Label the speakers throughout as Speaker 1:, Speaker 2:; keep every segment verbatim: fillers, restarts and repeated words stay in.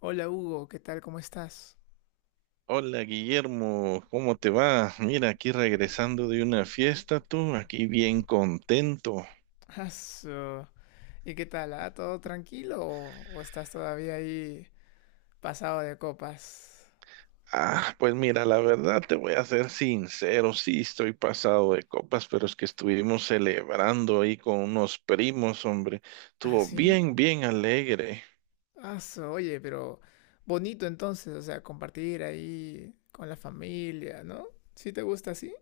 Speaker 1: Hola Hugo, ¿qué tal? ¿Cómo estás?
Speaker 2: Hola Guillermo, ¿cómo te va? Mira, aquí regresando de una fiesta, tú, aquí bien contento.
Speaker 1: Aso, ¿y qué tal? ¿Ah? ¿Todo tranquilo o, o estás todavía ahí pasado de copas?
Speaker 2: Ah, pues mira, la verdad te voy a ser sincero, sí estoy pasado de copas, pero es que estuvimos celebrando ahí con unos primos, hombre.
Speaker 1: ¿Ah,
Speaker 2: Estuvo bien,
Speaker 1: sí?
Speaker 2: bien alegre.
Speaker 1: Aso, oye, pero bonito entonces, o sea, compartir ahí con la familia, ¿no? ¿Sí te gusta así?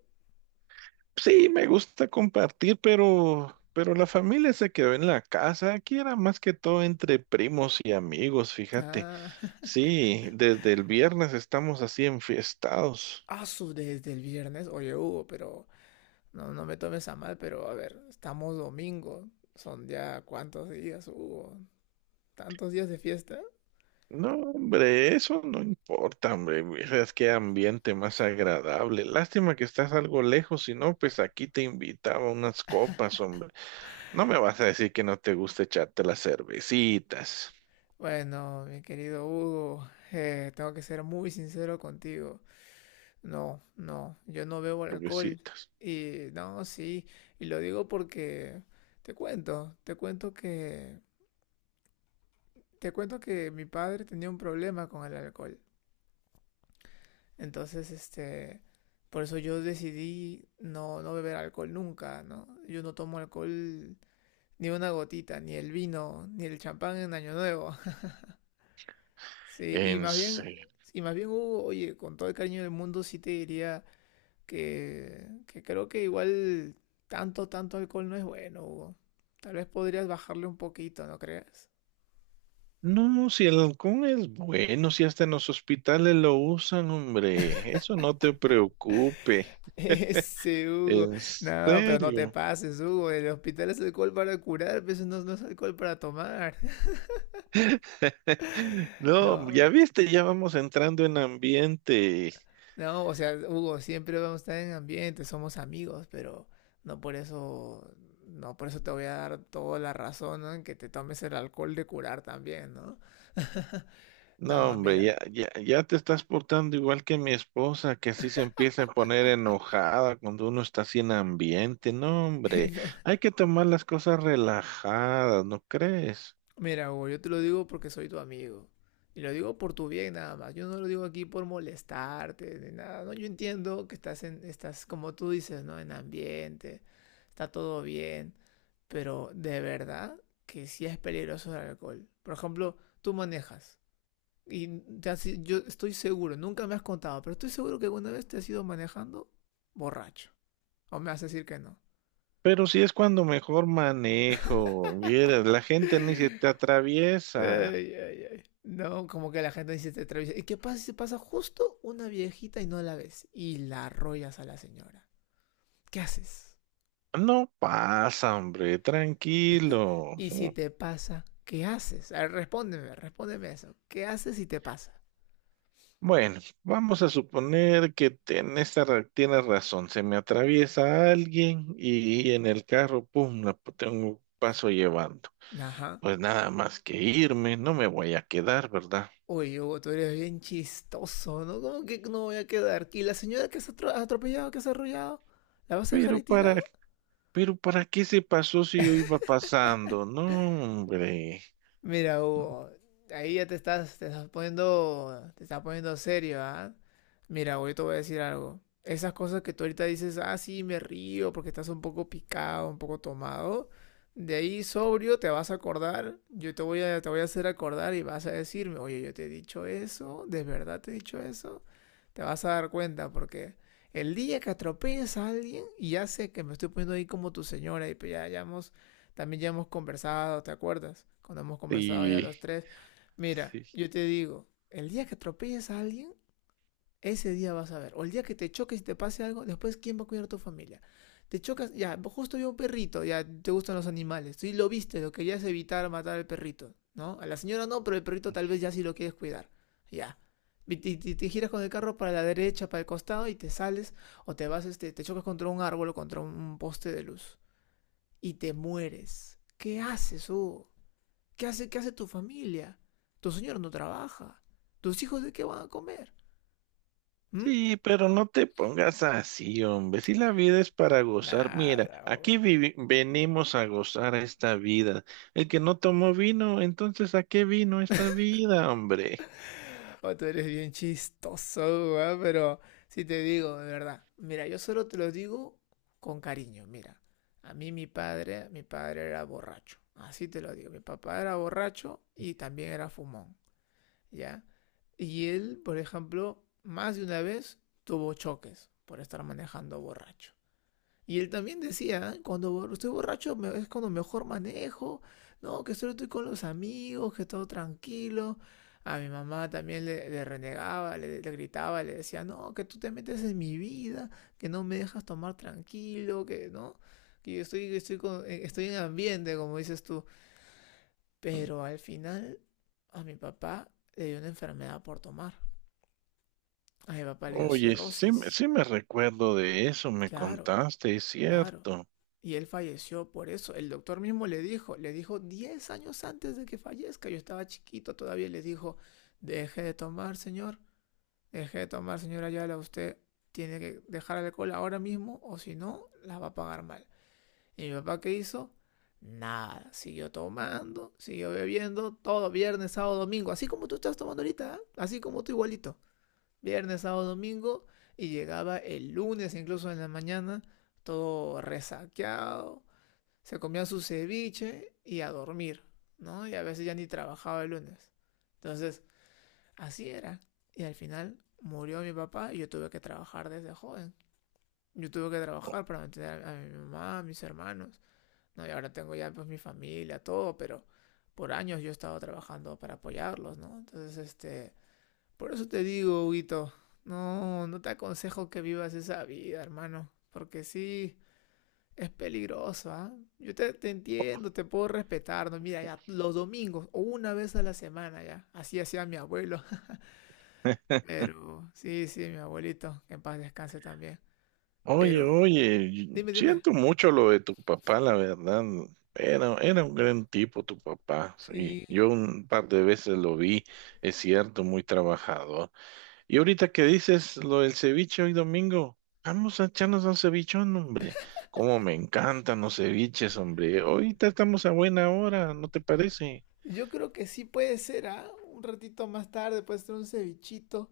Speaker 2: Sí, me gusta compartir, pero, pero la familia se quedó en la casa. Aquí era más que todo entre primos y amigos, fíjate.
Speaker 1: Ah,
Speaker 2: Sí, desde el viernes estamos así enfiestados.
Speaker 1: aso, desde el viernes. Oye, Hugo, pero no, no me tomes a mal, pero a ver, estamos domingo. Son ya cuántos días, Hugo. ¿Tantos días de fiesta?
Speaker 2: No, hombre, eso no importa, hombre. Es que ambiente más agradable. Lástima que estás algo lejos, si no, pues aquí te invitaba unas copas, hombre. No me vas a decir que no te gusta echarte las cervecitas,
Speaker 1: Bueno, mi querido Hugo, eh, tengo que ser muy sincero contigo. No, no, yo no bebo alcohol.
Speaker 2: cervecitas.
Speaker 1: Y no, sí, y lo digo porque te cuento, te cuento que, te cuento que mi padre tenía un problema con el alcohol. Entonces, este, por eso yo decidí no, no beber alcohol nunca, ¿no? Yo no tomo alcohol ni una gotita, ni el vino, ni el champán en Año Nuevo. Sí, y
Speaker 2: En
Speaker 1: más bien,
Speaker 2: serio.
Speaker 1: y más bien, Hugo, oye, con todo el cariño del mundo, sí te diría que, que creo que igual tanto, tanto alcohol no es bueno, Hugo. Tal vez podrías bajarle un poquito, ¿no crees?
Speaker 2: No, no, si el halcón es bueno, si hasta en los hospitales lo usan, hombre. Eso no te preocupe.
Speaker 1: Ese Hugo,
Speaker 2: En
Speaker 1: no, pero no te
Speaker 2: serio.
Speaker 1: pases, Hugo. El hospital es alcohol para curar, pues no, no es alcohol para tomar.
Speaker 2: No, ya
Speaker 1: No.
Speaker 2: viste, ya vamos entrando en ambiente.
Speaker 1: No, o sea, Hugo, siempre vamos a estar en ambiente, somos amigos, pero no por eso, no por eso te voy a dar toda la razón, ¿no? En que te tomes el alcohol de curar también, ¿no?
Speaker 2: No,
Speaker 1: No,
Speaker 2: hombre,
Speaker 1: mira,
Speaker 2: ya, ya, ya te estás portando igual que mi esposa, que así se empieza a poner enojada cuando uno está sin ambiente. No, hombre, hay que tomar las cosas relajadas, ¿no crees?
Speaker 1: mira, Hugo, yo te lo digo porque soy tu amigo. Y lo digo por tu bien nada más. Yo no lo digo aquí por molestarte ni nada. No, yo entiendo que estás en, estás como tú dices, ¿no? En ambiente, está todo bien, pero de verdad que sí es peligroso el alcohol. Por ejemplo, tú manejas. Y te has i- yo estoy seguro, nunca me has contado, pero estoy seguro que alguna vez te has ido manejando borracho. O me vas a decir que no.
Speaker 2: Pero si es cuando mejor manejo, vieras, la gente ni se te atraviesa.
Speaker 1: Ay, ay, ay. No, como que la gente dice te atraviesa. ¿Y qué pasa si pasa justo una viejita y no la ves? Y la arrollas a la señora. ¿Qué haces?
Speaker 2: No pasa, hombre, tranquilo.
Speaker 1: Y si te pasa, ¿qué haces? A ver, respóndeme, respóndeme eso. ¿Qué haces si te pasa?
Speaker 2: Bueno, vamos a suponer que te- en esta ra- tienes razón. Se me atraviesa alguien y, en el carro, pum, la p- tengo paso llevando.
Speaker 1: Ajá.
Speaker 2: Pues nada más que irme, no me voy a quedar, ¿verdad?
Speaker 1: Oye, Hugo, tú eres bien chistoso, ¿no? ¿Cómo que no voy a quedar? ¿Y la señora que has atro- has atropellado, que has arrollado? ¿La vas a dejar
Speaker 2: Pero
Speaker 1: ahí tirada?
Speaker 2: para, pero para qué se pasó si yo iba pasando, no, hombre.
Speaker 1: Mira, Hugo, ahí ya te estás, te estás poniendo, te estás poniendo serio, ¿ah? Mira, Hugo, yo te voy a decir algo. Esas cosas que tú ahorita dices, ah, sí, me río porque estás un poco picado, un poco tomado. De ahí sobrio te vas a acordar, yo te voy a, te voy a hacer acordar y vas a decirme, oye, yo te he dicho eso, ¿de verdad te he dicho eso? Te vas a dar cuenta porque el día que atropelles a alguien, y ya sé que me estoy poniendo ahí como tu señora y pues ya, ya hemos también ya hemos conversado, ¿te acuerdas? Cuando hemos conversado ya
Speaker 2: Y
Speaker 1: los tres. Mira,
Speaker 2: sí.
Speaker 1: yo te digo, el día que atropelles a alguien, ese día vas a ver. O el día que te choques y te pase algo, después ¿quién va a cuidar a tu familia? Te chocas, ya, justo yo un perrito, ya te gustan los animales. Tú lo viste, lo querías evitar matar al perrito, ¿no? A la señora no, pero el perrito tal vez ya sí lo quieres cuidar. Ya. Y te, te- te giras con el carro para la derecha, para el costado y te sales o te vas, este, te chocas contra un árbol o contra un poste de luz y te mueres. ¿Qué haces, Hugo? ¿Qué hace, ¿qué hace tu familia? Tu señor no trabaja. ¿Tus hijos de qué van a comer? ¿Mm?
Speaker 2: Sí, pero no te pongas así, hombre. Si la vida es para gozar, mira,
Speaker 1: Nada,
Speaker 2: aquí
Speaker 1: Hugo.
Speaker 2: vivi- venimos a gozar esta vida. El que no tomó vino, entonces ¿a qué vino esta vida, hombre?
Speaker 1: Oh, tú eres bien chistoso, Hugo, ¿eh? Pero si te digo, de verdad. Mira, yo solo te lo digo con cariño, mira. A mí mi padre, mi padre era borracho. Así te lo digo. Mi papá era borracho y también era fumón, ¿ya? Y él, por ejemplo, más de una vez tuvo choques por estar manejando borracho. Y él también decía, cuando estoy borracho me- es cuando mejor manejo, no, que solo estoy con los amigos, que todo tranquilo. A mi mamá también le, le renegaba, le, le gritaba, le decía, no, que tú te metes en mi vida, que no me dejas tomar tranquilo, que no, que yo estoy, estoy, con- eh, estoy en ambiente, como dices tú. Pero al final a mi papá le dio una enfermedad por tomar. A mi papá le dio
Speaker 2: Oye, sí,
Speaker 1: cirrosis.
Speaker 2: me- sí me recuerdo de eso, me
Speaker 1: Claro.
Speaker 2: contaste, es
Speaker 1: Claro.
Speaker 2: cierto.
Speaker 1: Y él falleció por eso. El doctor mismo le dijo, le dijo diez años antes de que fallezca, yo estaba chiquito todavía, le dijo, deje de tomar, señor, deje de tomar, señora Ayala, usted tiene que dejar el alcohol ahora mismo o si no, la va a pagar mal. ¿Y mi papá qué hizo? Nada, siguió tomando, siguió bebiendo, todo viernes, sábado, domingo, así como tú estás tomando ahorita, ¿ah? Así como tú igualito, viernes, sábado, domingo, y llegaba el lunes incluso en la mañana, todo resaqueado, se comía su ceviche y a dormir, ¿no? Y a veces ya ni trabajaba el lunes. Entonces, así era. Y al final murió mi papá y yo tuve que trabajar desde joven. Yo tuve que trabajar para mantener a mi mamá, a mis hermanos. ¿No? Y ahora tengo ya pues mi familia, todo, pero por años yo he estado trabajando para apoyarlos, ¿no? Entonces, este, por eso te digo, Huguito, no, no te aconsejo que vivas esa vida, hermano, porque sí, es peligroso, ¿ah? Yo te, te entiendo, te puedo respetar, ¿no? Mira, ya los domingos o una vez a la semana, ya, así hacía mi abuelo, pero sí, sí, mi abuelito, que en paz descanse también,
Speaker 2: Oye,
Speaker 1: pero
Speaker 2: oye, y-
Speaker 1: dime, dime,
Speaker 2: siento mucho lo de tu papá, la verdad. Era, era un gran tipo tu papá, sí.
Speaker 1: sí,
Speaker 2: Yo un par de veces lo vi, es cierto, muy trabajador. Y ahorita que dices lo del ceviche hoy domingo, vamos a echarnos un cevichón, hombre. Cómo me encantan los ceviches, hombre. Ahorita estamos a buena hora, ¿no te parece?
Speaker 1: yo creo que sí puede ser, ¿ah? Un ratito más tarde puede ser un cevichito,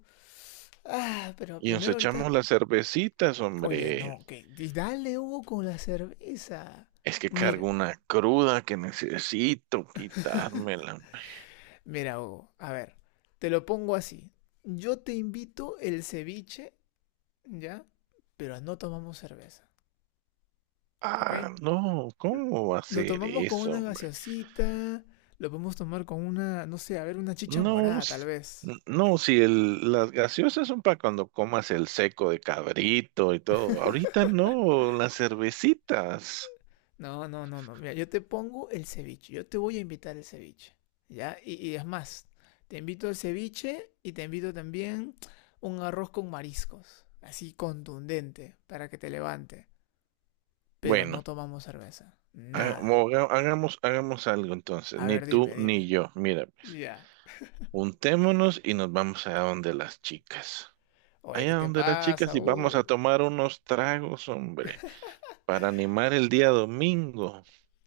Speaker 1: ah, pero
Speaker 2: Y nos
Speaker 1: primero ahorita.
Speaker 2: echamos las cervecitas,
Speaker 1: Oye,
Speaker 2: hombre.
Speaker 1: no, que y dale, Hugo, con la cerveza.
Speaker 2: Es que
Speaker 1: Mira,
Speaker 2: cargo una cruda que necesito quitármela. Hombre.
Speaker 1: mira, Hugo, a ver, te lo pongo así. Yo te invito el ceviche, ¿ya? Pero no tomamos cerveza, ¿ok?
Speaker 2: Ah, no, ¿cómo va a
Speaker 1: Lo
Speaker 2: ser
Speaker 1: tomamos con
Speaker 2: eso,
Speaker 1: una
Speaker 2: hombre?
Speaker 1: gaseosita, lo podemos tomar con una, no sé, a ver, una chicha
Speaker 2: No,
Speaker 1: morada, tal
Speaker 2: s-
Speaker 1: vez.
Speaker 2: n- no, si el, las gaseosas son para cuando comas el seco de cabrito y todo. Ahorita no, las cervecitas.
Speaker 1: No, no, no, no. Mira, yo te pongo el ceviche. Yo te voy a invitar el ceviche. ¿Ya? Y, y es más, te invito al ceviche y te invito también un arroz con mariscos. Así contundente, para que te levante. Pero
Speaker 2: Bueno,
Speaker 1: no tomamos cerveza.
Speaker 2: ha-
Speaker 1: Nada.
Speaker 2: mo- haga- hagamos hagamos algo entonces,
Speaker 1: A
Speaker 2: ni
Speaker 1: ver,
Speaker 2: tú
Speaker 1: dime, dime.
Speaker 2: ni yo. Mira, pues,
Speaker 1: Ya.
Speaker 2: juntémonos y nos vamos allá donde las chicas.
Speaker 1: Oye, ¿qué
Speaker 2: Allá
Speaker 1: te
Speaker 2: donde las chicas
Speaker 1: pasa?
Speaker 2: y vamos a
Speaker 1: Uh.
Speaker 2: tomar unos tragos, hombre, para animar el día domingo.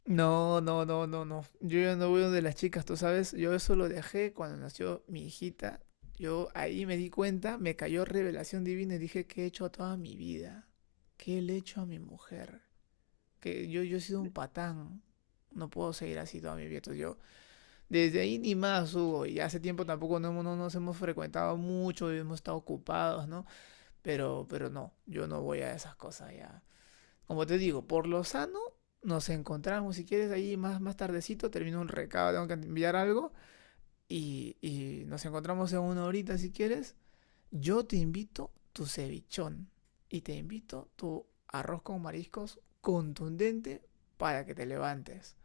Speaker 1: No, no, no, no, no. Yo ya no voy donde las chicas, tú sabes. Yo eso lo dejé cuando nació mi hijita. Yo ahí me di cuenta, me cayó revelación divina y dije, ¿qué he hecho a toda mi vida? ¿Qué le he hecho a mi mujer? Que yo, yo he sido un patán. No puedo seguir así toda mi vida. Entonces yo, desde ahí ni más, Hugo. Y hace tiempo tampoco no, hemos- no nos hemos frecuentado mucho y hemos estado ocupados, ¿no? Pero, pero no, yo no voy a esas cosas ya. Como te digo, por lo sano, nos encontramos, si quieres, ahí más, más tardecito, termino un recado, tengo que enviar algo, y, y nos encontramos en una horita, si quieres. Yo te invito tu cevichón y te invito tu arroz con mariscos contundente para que te levantes.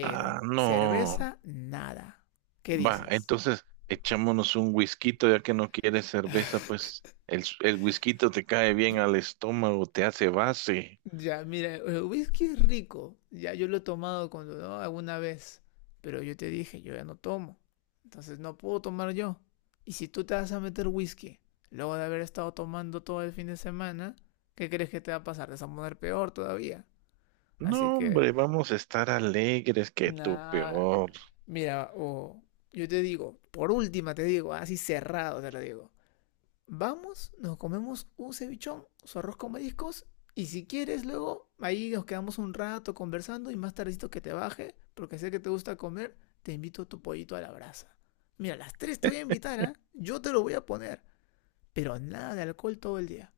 Speaker 2: Ah, no.
Speaker 1: cerveza, nada. ¿Qué
Speaker 2: Va,
Speaker 1: dices?
Speaker 2: entonces echámonos un whisky, ya que no quieres cerveza, pues el, el whisky te cae bien al estómago, te hace base.
Speaker 1: Ya, mira, el whisky es rico. Ya yo lo he tomado cuando, ¿no? Alguna vez. Pero yo te dije, yo ya no tomo. Entonces no puedo tomar yo. Y si tú te vas a meter whisky, luego de haber estado tomando todo el fin de semana, ¿qué crees que te va a pasar? Te vas a poner peor todavía.
Speaker 2: No,
Speaker 1: Así que,
Speaker 2: hombre, vamos a estar alegres que tú
Speaker 1: nada.
Speaker 2: peor.
Speaker 1: Mira, o yo te digo, por última te digo, así cerrado te lo digo. Vamos, nos comemos un cevichón, su arroz con mariscos, y si quieres luego ahí nos quedamos un rato conversando y más tardecito que te baje, porque sé que te gusta comer, te invito a tu pollito a la brasa. Mira, a las tres te voy a invitar, ¿ah? Yo te lo voy a poner, pero nada de alcohol todo el día.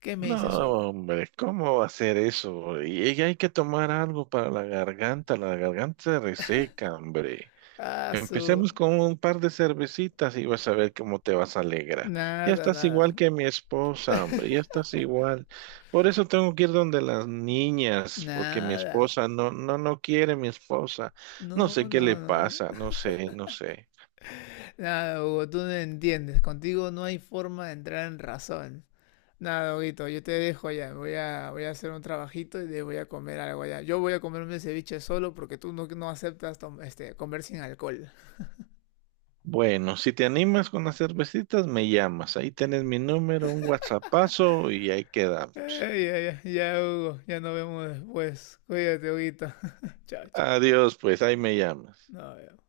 Speaker 1: ¿Qué me
Speaker 2: No,
Speaker 1: dices, Hugo?
Speaker 2: hombre, ¿cómo va a ser eso? Y, y hay que tomar algo para la garganta, la garganta se reseca, hombre.
Speaker 1: Ah, su...
Speaker 2: Empecemos con un par de cervecitas y vas a ver cómo te vas a alegrar. Ya
Speaker 1: Nada,
Speaker 2: estás igual
Speaker 1: nada.
Speaker 2: que mi esposa, hombre, ya estás igual. Por eso tengo que ir donde las niñas, porque mi
Speaker 1: Nada.
Speaker 2: esposa no, no, no quiere mi esposa. No sé
Speaker 1: No,
Speaker 2: qué le
Speaker 1: no, no.
Speaker 2: pasa, no sé, no sé.
Speaker 1: Nada, Hugo, tú no entiendes. Contigo no hay forma de entrar en razón. Nada, Doguito, yo te dejo ya. Voy a, voy a hacer un trabajito y de- voy a comer algo allá. Yo voy a comerme ceviche solo porque tú no, no aceptas tom- este, comer sin alcohol.
Speaker 2: Bueno, si te animas con las cervecitas, me llamas. Ahí tienes mi número, un WhatsAppazo y ahí quedamos.
Speaker 1: Ay, ya, ya, ya, Hugo. Ya nos vemos después. Cuídate, Huguito. Chao, chao.
Speaker 2: Adiós, pues, ahí me llamas.
Speaker 1: Nos vemos.